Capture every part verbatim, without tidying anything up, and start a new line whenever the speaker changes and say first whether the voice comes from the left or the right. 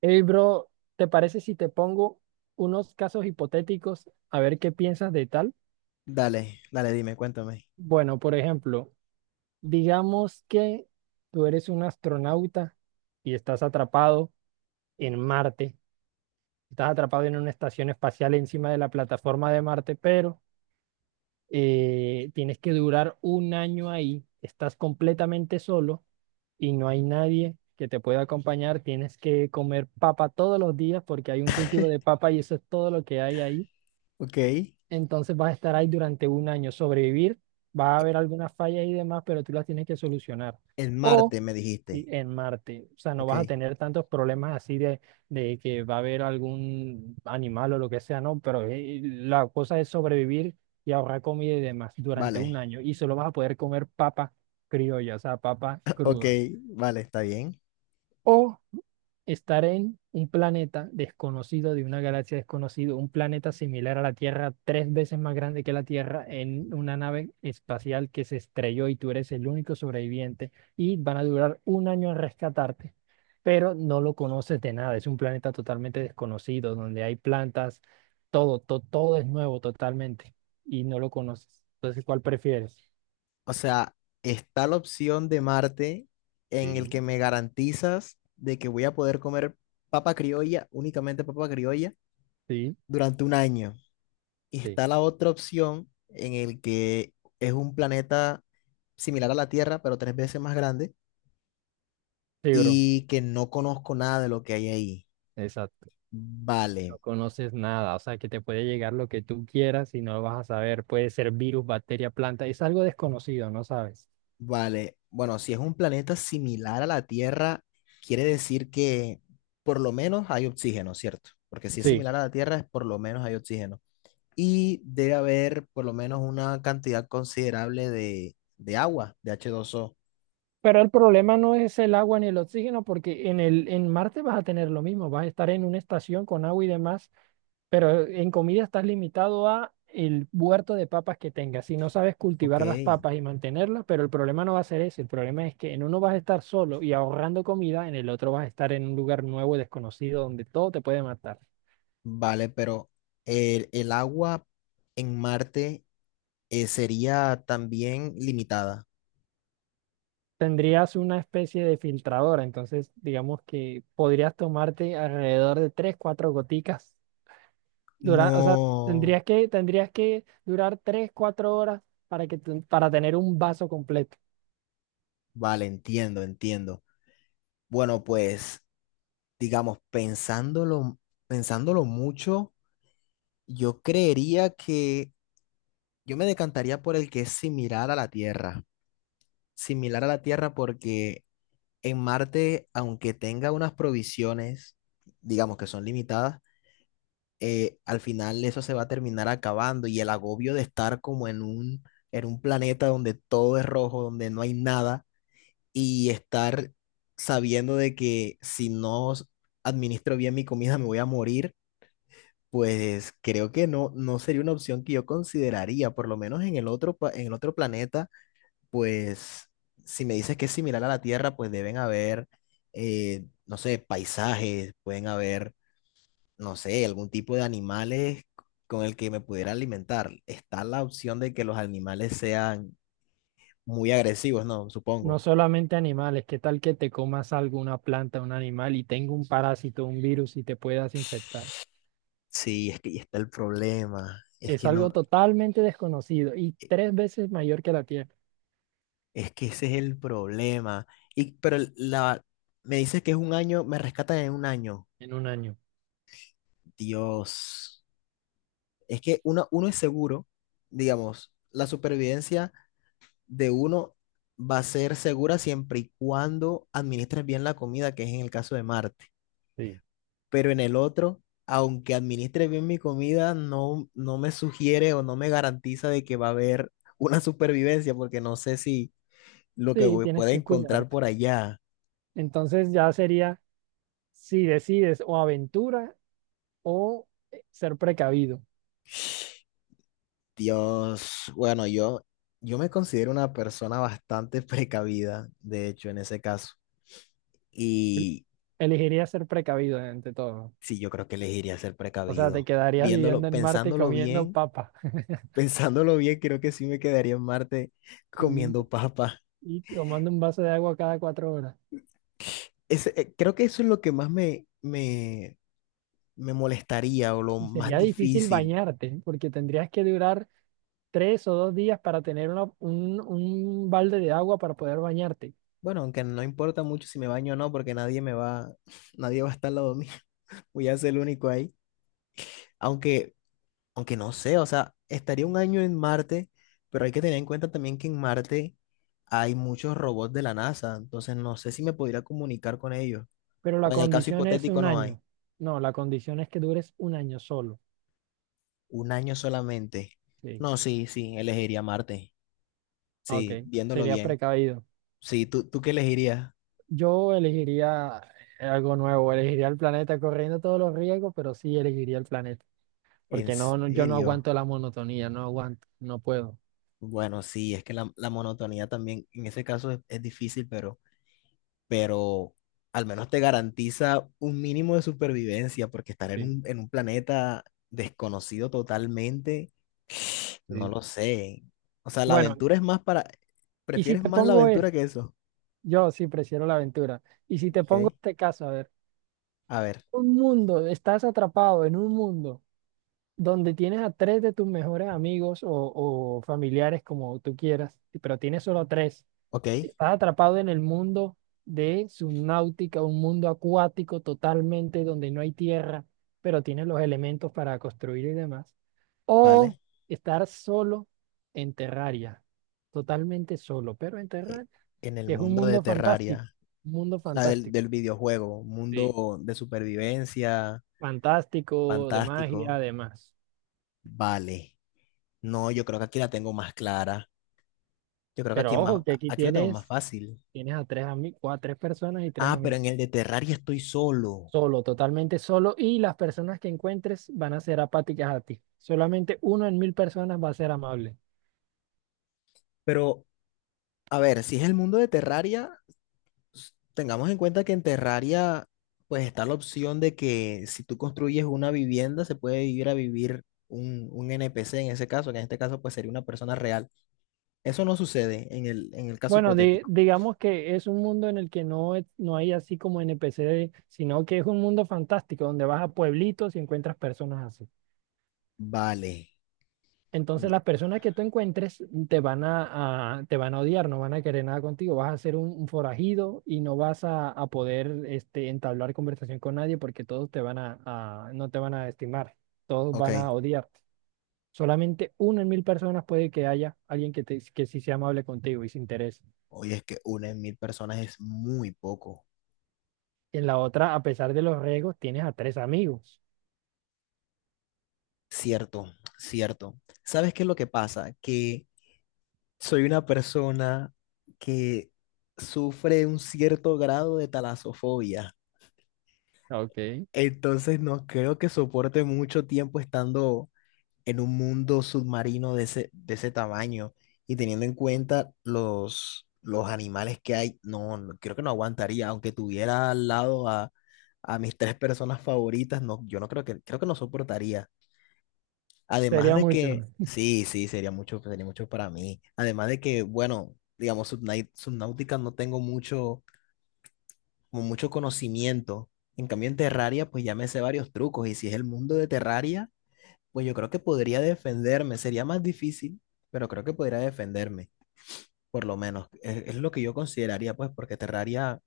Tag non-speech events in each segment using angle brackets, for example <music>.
right: Hey, bro, ¿te parece si te pongo unos casos hipotéticos a ver qué piensas de tal?
left: Dale, dale, dime, cuéntame.
right: Bueno, por ejemplo, digamos que tú eres un astronauta y estás atrapado en Marte, estás atrapado en una estación espacial encima de la plataforma de Marte, pero eh, tienes que durar un año ahí, estás completamente solo y no hay nadie que te pueda acompañar, tienes que comer papa todos los días porque hay un cultivo de papa y eso es todo lo que hay ahí.
left: Ok. e-
right: Entonces vas a estar ahí durante un año, sobrevivir, va a haber algunas fallas y demás, pero tú las tienes que solucionar.
left: El
right: O
left: martes me
right: sí,
left: dijiste.
right: en Marte, o sea, no vas a
left: Ok.
right: tener tantos problemas así de, de que va a haber algún animal o lo que sea, no, pero eh, la cosa es sobrevivir y ahorrar comida y demás durante un
left: Vale.
right: año. Y solo vas a poder comer papa criolla, o sea, papa
left: Ok,
right: cruda.
left: vale, está bien.
right: O estar en un planeta desconocido, de una galaxia desconocida, un planeta similar a la Tierra, tres veces más grande que la Tierra, en una nave espacial que se estrelló y tú eres el único sobreviviente y van a durar un año en rescatarte, pero no lo conoces de nada, es un planeta totalmente desconocido, donde hay plantas, todo, to- todo es nuevo totalmente y no lo conoces. Entonces, ¿cuál prefieres?
left: O sea, está la opción de Marte en el que
right: Sí,
left: me garantizas de que voy a poder comer papa criolla, únicamente papa criolla,
right: sí,
left: durante un año. Y
right: sí.
left: está la otra opción en el que es un planeta similar a la Tierra, pero tres veces más grande
right: Sí, bro,
left: y que no conozco nada de lo que hay ahí.
right: exacto. No
left: Vale.
right: conoces nada, o sea que te puede llegar lo que tú quieras y no lo vas a saber. Puede ser virus, bacteria, planta, es algo desconocido, no sabes.
left: Vale, bueno, si es un planeta similar a la Tierra, quiere decir que por lo menos hay oxígeno, ¿cierto? Porque si es
right: Sí,
left: similar a la Tierra, es por lo menos hay oxígeno. Y debe haber por lo menos una cantidad considerable de, de agua, de h dos o.
right: pero el problema no es el agua ni el oxígeno, porque en el, en Marte vas a tener lo mismo, vas a estar en una estación con agua y demás, pero en comida estás limitado a el huerto de papas que tengas. Si no sabes
left: Ok,
right: cultivar las papas y mantenerlas, pero el problema no va a ser ese, el problema es que en uno vas a estar solo y ahorrando comida, en el otro vas a estar en un lugar nuevo, y desconocido, donde todo te puede matar.
left: vale, pero el, el agua en Marte eh, sería también limitada.
right: Tendrías una especie de filtradora, entonces digamos que podrías tomarte alrededor de tres cuatro goticas. Dura, o sea,
left: No,
right: tendrías que, tendrías que durar tres cuatro horas para que tu- para tener un vaso completo.
left: vale, entiendo, entiendo. Bueno, pues, digamos, pensándolo, pensándolo mucho, yo creería que yo me decantaría por el que es similar a la Tierra. Similar a la Tierra porque en Marte, aunque tenga unas provisiones, digamos que son limitadas, eh, al final eso se va a terminar acabando y el agobio de estar como en un, en un planeta donde todo es rojo, donde no hay nada y estar sabiendo de que si no administro bien mi comida me voy a morir. Pues creo que no, no sería una opción que yo consideraría, por lo menos en el otro, pa- en el otro planeta, pues si me dices que es similar a la Tierra, pues deben haber, eh, no sé, paisajes, pueden haber, no sé, algún tipo de animales con el que me pudiera alimentar. Está la opción de que los animales sean muy agresivos, ¿no?
right: No
left: Supongo.
right: solamente animales, ¿qué tal que te comas algo, una planta, un animal y tenga un parásito, un virus y te puedas infectar?
left: Sí, es que ahí está el problema. Es
right: Es
left: que
right: algo
left: no.
right: totalmente desconocido y
left: eh,
right: tres veces mayor que la Tierra
left: Es que ese es el problema. Y, pero la, Me dices que es un año, me rescatan en un año.
right: en un año.
left: Dios. Es que uno, uno es seguro, digamos, la supervivencia de uno va a ser segura siempre y cuando administres bien la comida, que es en el caso de Marte.
right: Sí.
left: Pero en el otro, aunque administre bien mi comida, no, no me sugiere o no me garantiza de que va a haber una supervivencia, porque no sé si lo que
right: Sí,
left: voy-
right: tienes
left: pueda
right: que
left: encontrar
right: cuidarte.
left: por allá.
right: Entonces ya sería si decides o aventura o eh, ser precavido.
left: Dios, bueno, yo, yo me considero una persona bastante <laughs> precavida, de hecho, en ese caso. Y
right: Elegiría ser precavido ante todo.
left: sí, yo creo que elegiría ser
right: O sea, te
left: precavido.
right: quedarías
left: Viéndolo,
right: viviendo en Marte y
left: pensándolo
right: comiendo
left: bien,
right: papa,
left: <laughs> pensándolo bien, creo que sí me quedaría en Marte
right: <laughs> comiendo
left: comiendo papa.
right: y tomando un vaso de agua cada cuatro horas.
left: Ese, eh, creo que eso es lo que más me, me, me molestaría o lo
right: Y
left: más
right: sería difícil
left: difícil.
right: bañarte porque tendrías que durar tres o dos días para tener una- un, un balde de agua para poder bañarte.
left: Bueno, aunque no importa mucho si me baño o no, porque nadie me va, <laughs> nadie va a estar al lado mío. <laughs> Voy a ser el único ahí. Aunque Aunque no sé, o sea, estaría un año en Marte, pero hay que tener en cuenta también que en Marte hay muchos robots de la NASA, entonces no sé si me podría comunicar con ellos.
right: Pero la
left: O en el caso
right: condición es
left: hipotético
right: un
left: no hay,
right: año. No, la condición es que dures un año solo.
left: un año solamente.
right: Sí.
left: No, sí, sí, elegiría Marte.
right: Ok,
left: Sí, viéndolo
right: sería
left: bien.
right: precavido.
left: Sí, ¿tú, tú qué elegirías?
right: Yo elegiría eh, algo nuevo, elegiría el planeta corriendo todos los riesgos, pero sí elegiría el planeta,
left: ¿En
right: porque no, no- yo no
left: serio?
right: aguanto la monotonía, no aguanto, no puedo.
left: Bueno, sí, es que la, la monotonía también en ese caso es, es difícil, pero pero al menos te garantiza un mínimo de supervivencia, porque estar en
right: Sí,
left: un, en un planeta desconocido totalmente, no
right: sí.
left: lo sé. O sea, la
right: Bueno,
left: aventura es más para.
right: y si
left: Prefieres
right: te
left: más la
right: pongo es,
left: aventura que eso,
right: yo sí prefiero la aventura. Y si te
left: ¿ok?
right: pongo este caso, a ver,
left: A ver,
right: un mundo, estás atrapado en un mundo donde tienes a tres de tus mejores amigos o, o familiares, como tú quieras, pero tienes solo tres.
left: ok,
right: Estás atrapado en el mundo de subnáutica, un mundo acuático totalmente donde no hay tierra, pero tienes los elementos para construir y demás. O
left: vale.
right: estar solo en Terraria, totalmente solo, pero en
left: eh,
right: Terraria,
left: En el
right: que es un
left: mundo de
right: mundo fantástico,
left: Terraria,
right: un mundo
left: o sea, del,
right: fantástico.
left: del videojuego,
right: Sí.
left: mundo de supervivencia,
right: Fantástico, de magia,
left: fantástico,
right: además.
left: vale. No, yo creo que aquí la tengo más clara. Yo creo que aquí
right: Pero
left: es más,
right: ojo, que aquí
left: aquí la tengo más
right: tienes,
left: fácil.
right: tienes a tres amigos, a tres personas y tres
left: Ah, pero
right: amigos.
left: en el de Terraria estoy solo.
right: Solo, totalmente solo. Y las personas que encuentres van a ser apáticas a ti. Solamente uno en mil personas va a ser amable.
left: Pero, a ver, si es el mundo de Terraria, s- tengamos en cuenta que en Terraria, pues está la opción de que si tú construyes una vivienda, se puede ir a vivir un, un N P C en ese caso, que en este caso, pues sería una persona real. Eso no sucede en el, en el caso
right: Bueno, di-
left: hipotético.
right: digamos que es un mundo en el que no, es- no hay así como N P C, sino que es un mundo fantástico donde vas a pueblitos y encuentras personas así.
left: Vale.
right: Entonces
left: no-
right: las personas que tú encuentres te van a, a- te van a odiar, no van a querer nada contigo, vas a ser un, un forajido y no vas a, a poder este, entablar conversación con nadie porque todos te van a, a- no te van a estimar, todos
left: ok.
right: van a odiar. Solamente uno en mil personas puede que haya alguien que, te- que sí sea amable contigo y se interese.
left: Oye, es que una en mil personas es muy poco.
right: En la otra, a pesar de los riesgos, tienes a tres amigos.
left: Cierto, cierto. ¿Sabes qué es lo que pasa? Que soy una persona que sufre un cierto grado de talasofobia,
right: Ok.
left: entonces no creo que soporte mucho tiempo estando en un mundo submarino de ese, de ese tamaño y teniendo en cuenta los, los animales que hay, no, no- creo que no aguantaría, aunque tuviera al lado a, a mis tres personas favoritas, no, yo no creo que, creo que no soportaría. Además
right: Sería
left: de
right: mucho.
left: que,
right: <laughs>
left: sí, sí, sería mucho, sería mucho para mí. Además de que, bueno, digamos, Subnai- Subnautica no tengo mucho, como mucho conocimiento. En cambio, en Terraria, pues ya me sé varios trucos. Y si es el mundo de Terraria, pues yo creo que podría defenderme. Sería más difícil, pero creo que podría defenderme, por lo menos. Es, es lo que yo consideraría, pues, porque Terraria,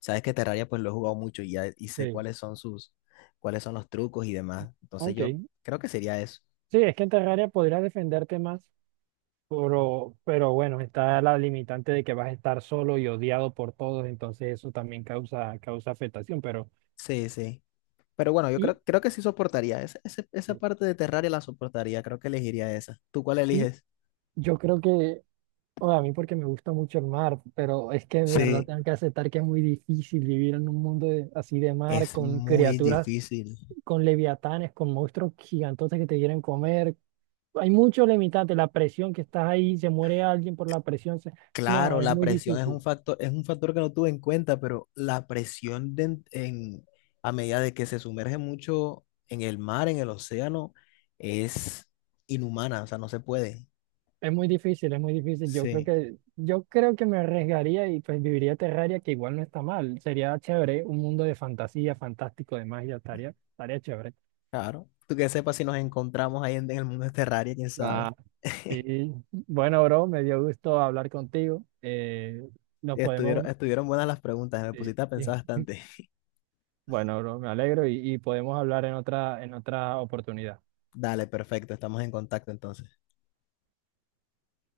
left: sabes que Terraria, pues lo he jugado mucho y ya y sé
right: Sí,
left: cuáles son sus, cuáles son los trucos y demás. Entonces
right: ok.
left: yo creo que sería eso.
right: Sí, es que en Terraria podrías defenderte más, pero, pero bueno, está la limitante de que vas a estar solo y odiado por todos, entonces eso también causa, causa afectación, pero
left: Sí, sí. Pero bueno, yo
right: y,
left: creo, creo que sí soportaría. Esa, esa, esa parte de Terraria la soportaría. Creo que elegiría esa. ¿Tú cuál
right: y
left: eliges?
right: yo creo que o a mí porque me gusta mucho el mar, pero es que de verdad
left: Sí,
right: tengo que aceptar que es muy difícil vivir en un mundo de- así de mar,
left: es
right: con
left: muy
right: criaturas,
left: difícil.
right: con leviatanes, con monstruos gigantotes que te quieren comer. Hay mucho limitante, la presión que estás ahí, se muere alguien por la presión. se- No,
left: Claro,
right: es
left: la
right: muy
left: presión es un
right: difícil,
left: factor, es un factor que no tuve en cuenta, pero la presión de en, en- a medida de que se sumerge mucho en el mar, en el océano, es inhumana. O sea, no se puede.
right: es muy difícil, es muy difícil. Yo creo
left: Sí.
right: que, yo creo que me arriesgaría y pues viviría Terraria, que igual no está mal. Sería chévere, un mundo de fantasía, fantástico, de magia, estaría, estaría chévere.
left: Claro. Tú que sepas si nos encontramos ahí en, en el mundo de Terraria, quién sabe. <laughs>
right: Sí, bueno, bro, me dio gusto hablar contigo. Eh, nos
left: Estuvieron,
right: podemos,
left: estuvieron buenas las preguntas. Me
right: sí,
left: pusiste a pensar
right: sí.
left: bastante.
right: Bueno, bro, me alegro y, y podemos hablar en otra, en otra oportunidad.
left: Dale, perfecto, estamos en contacto entonces.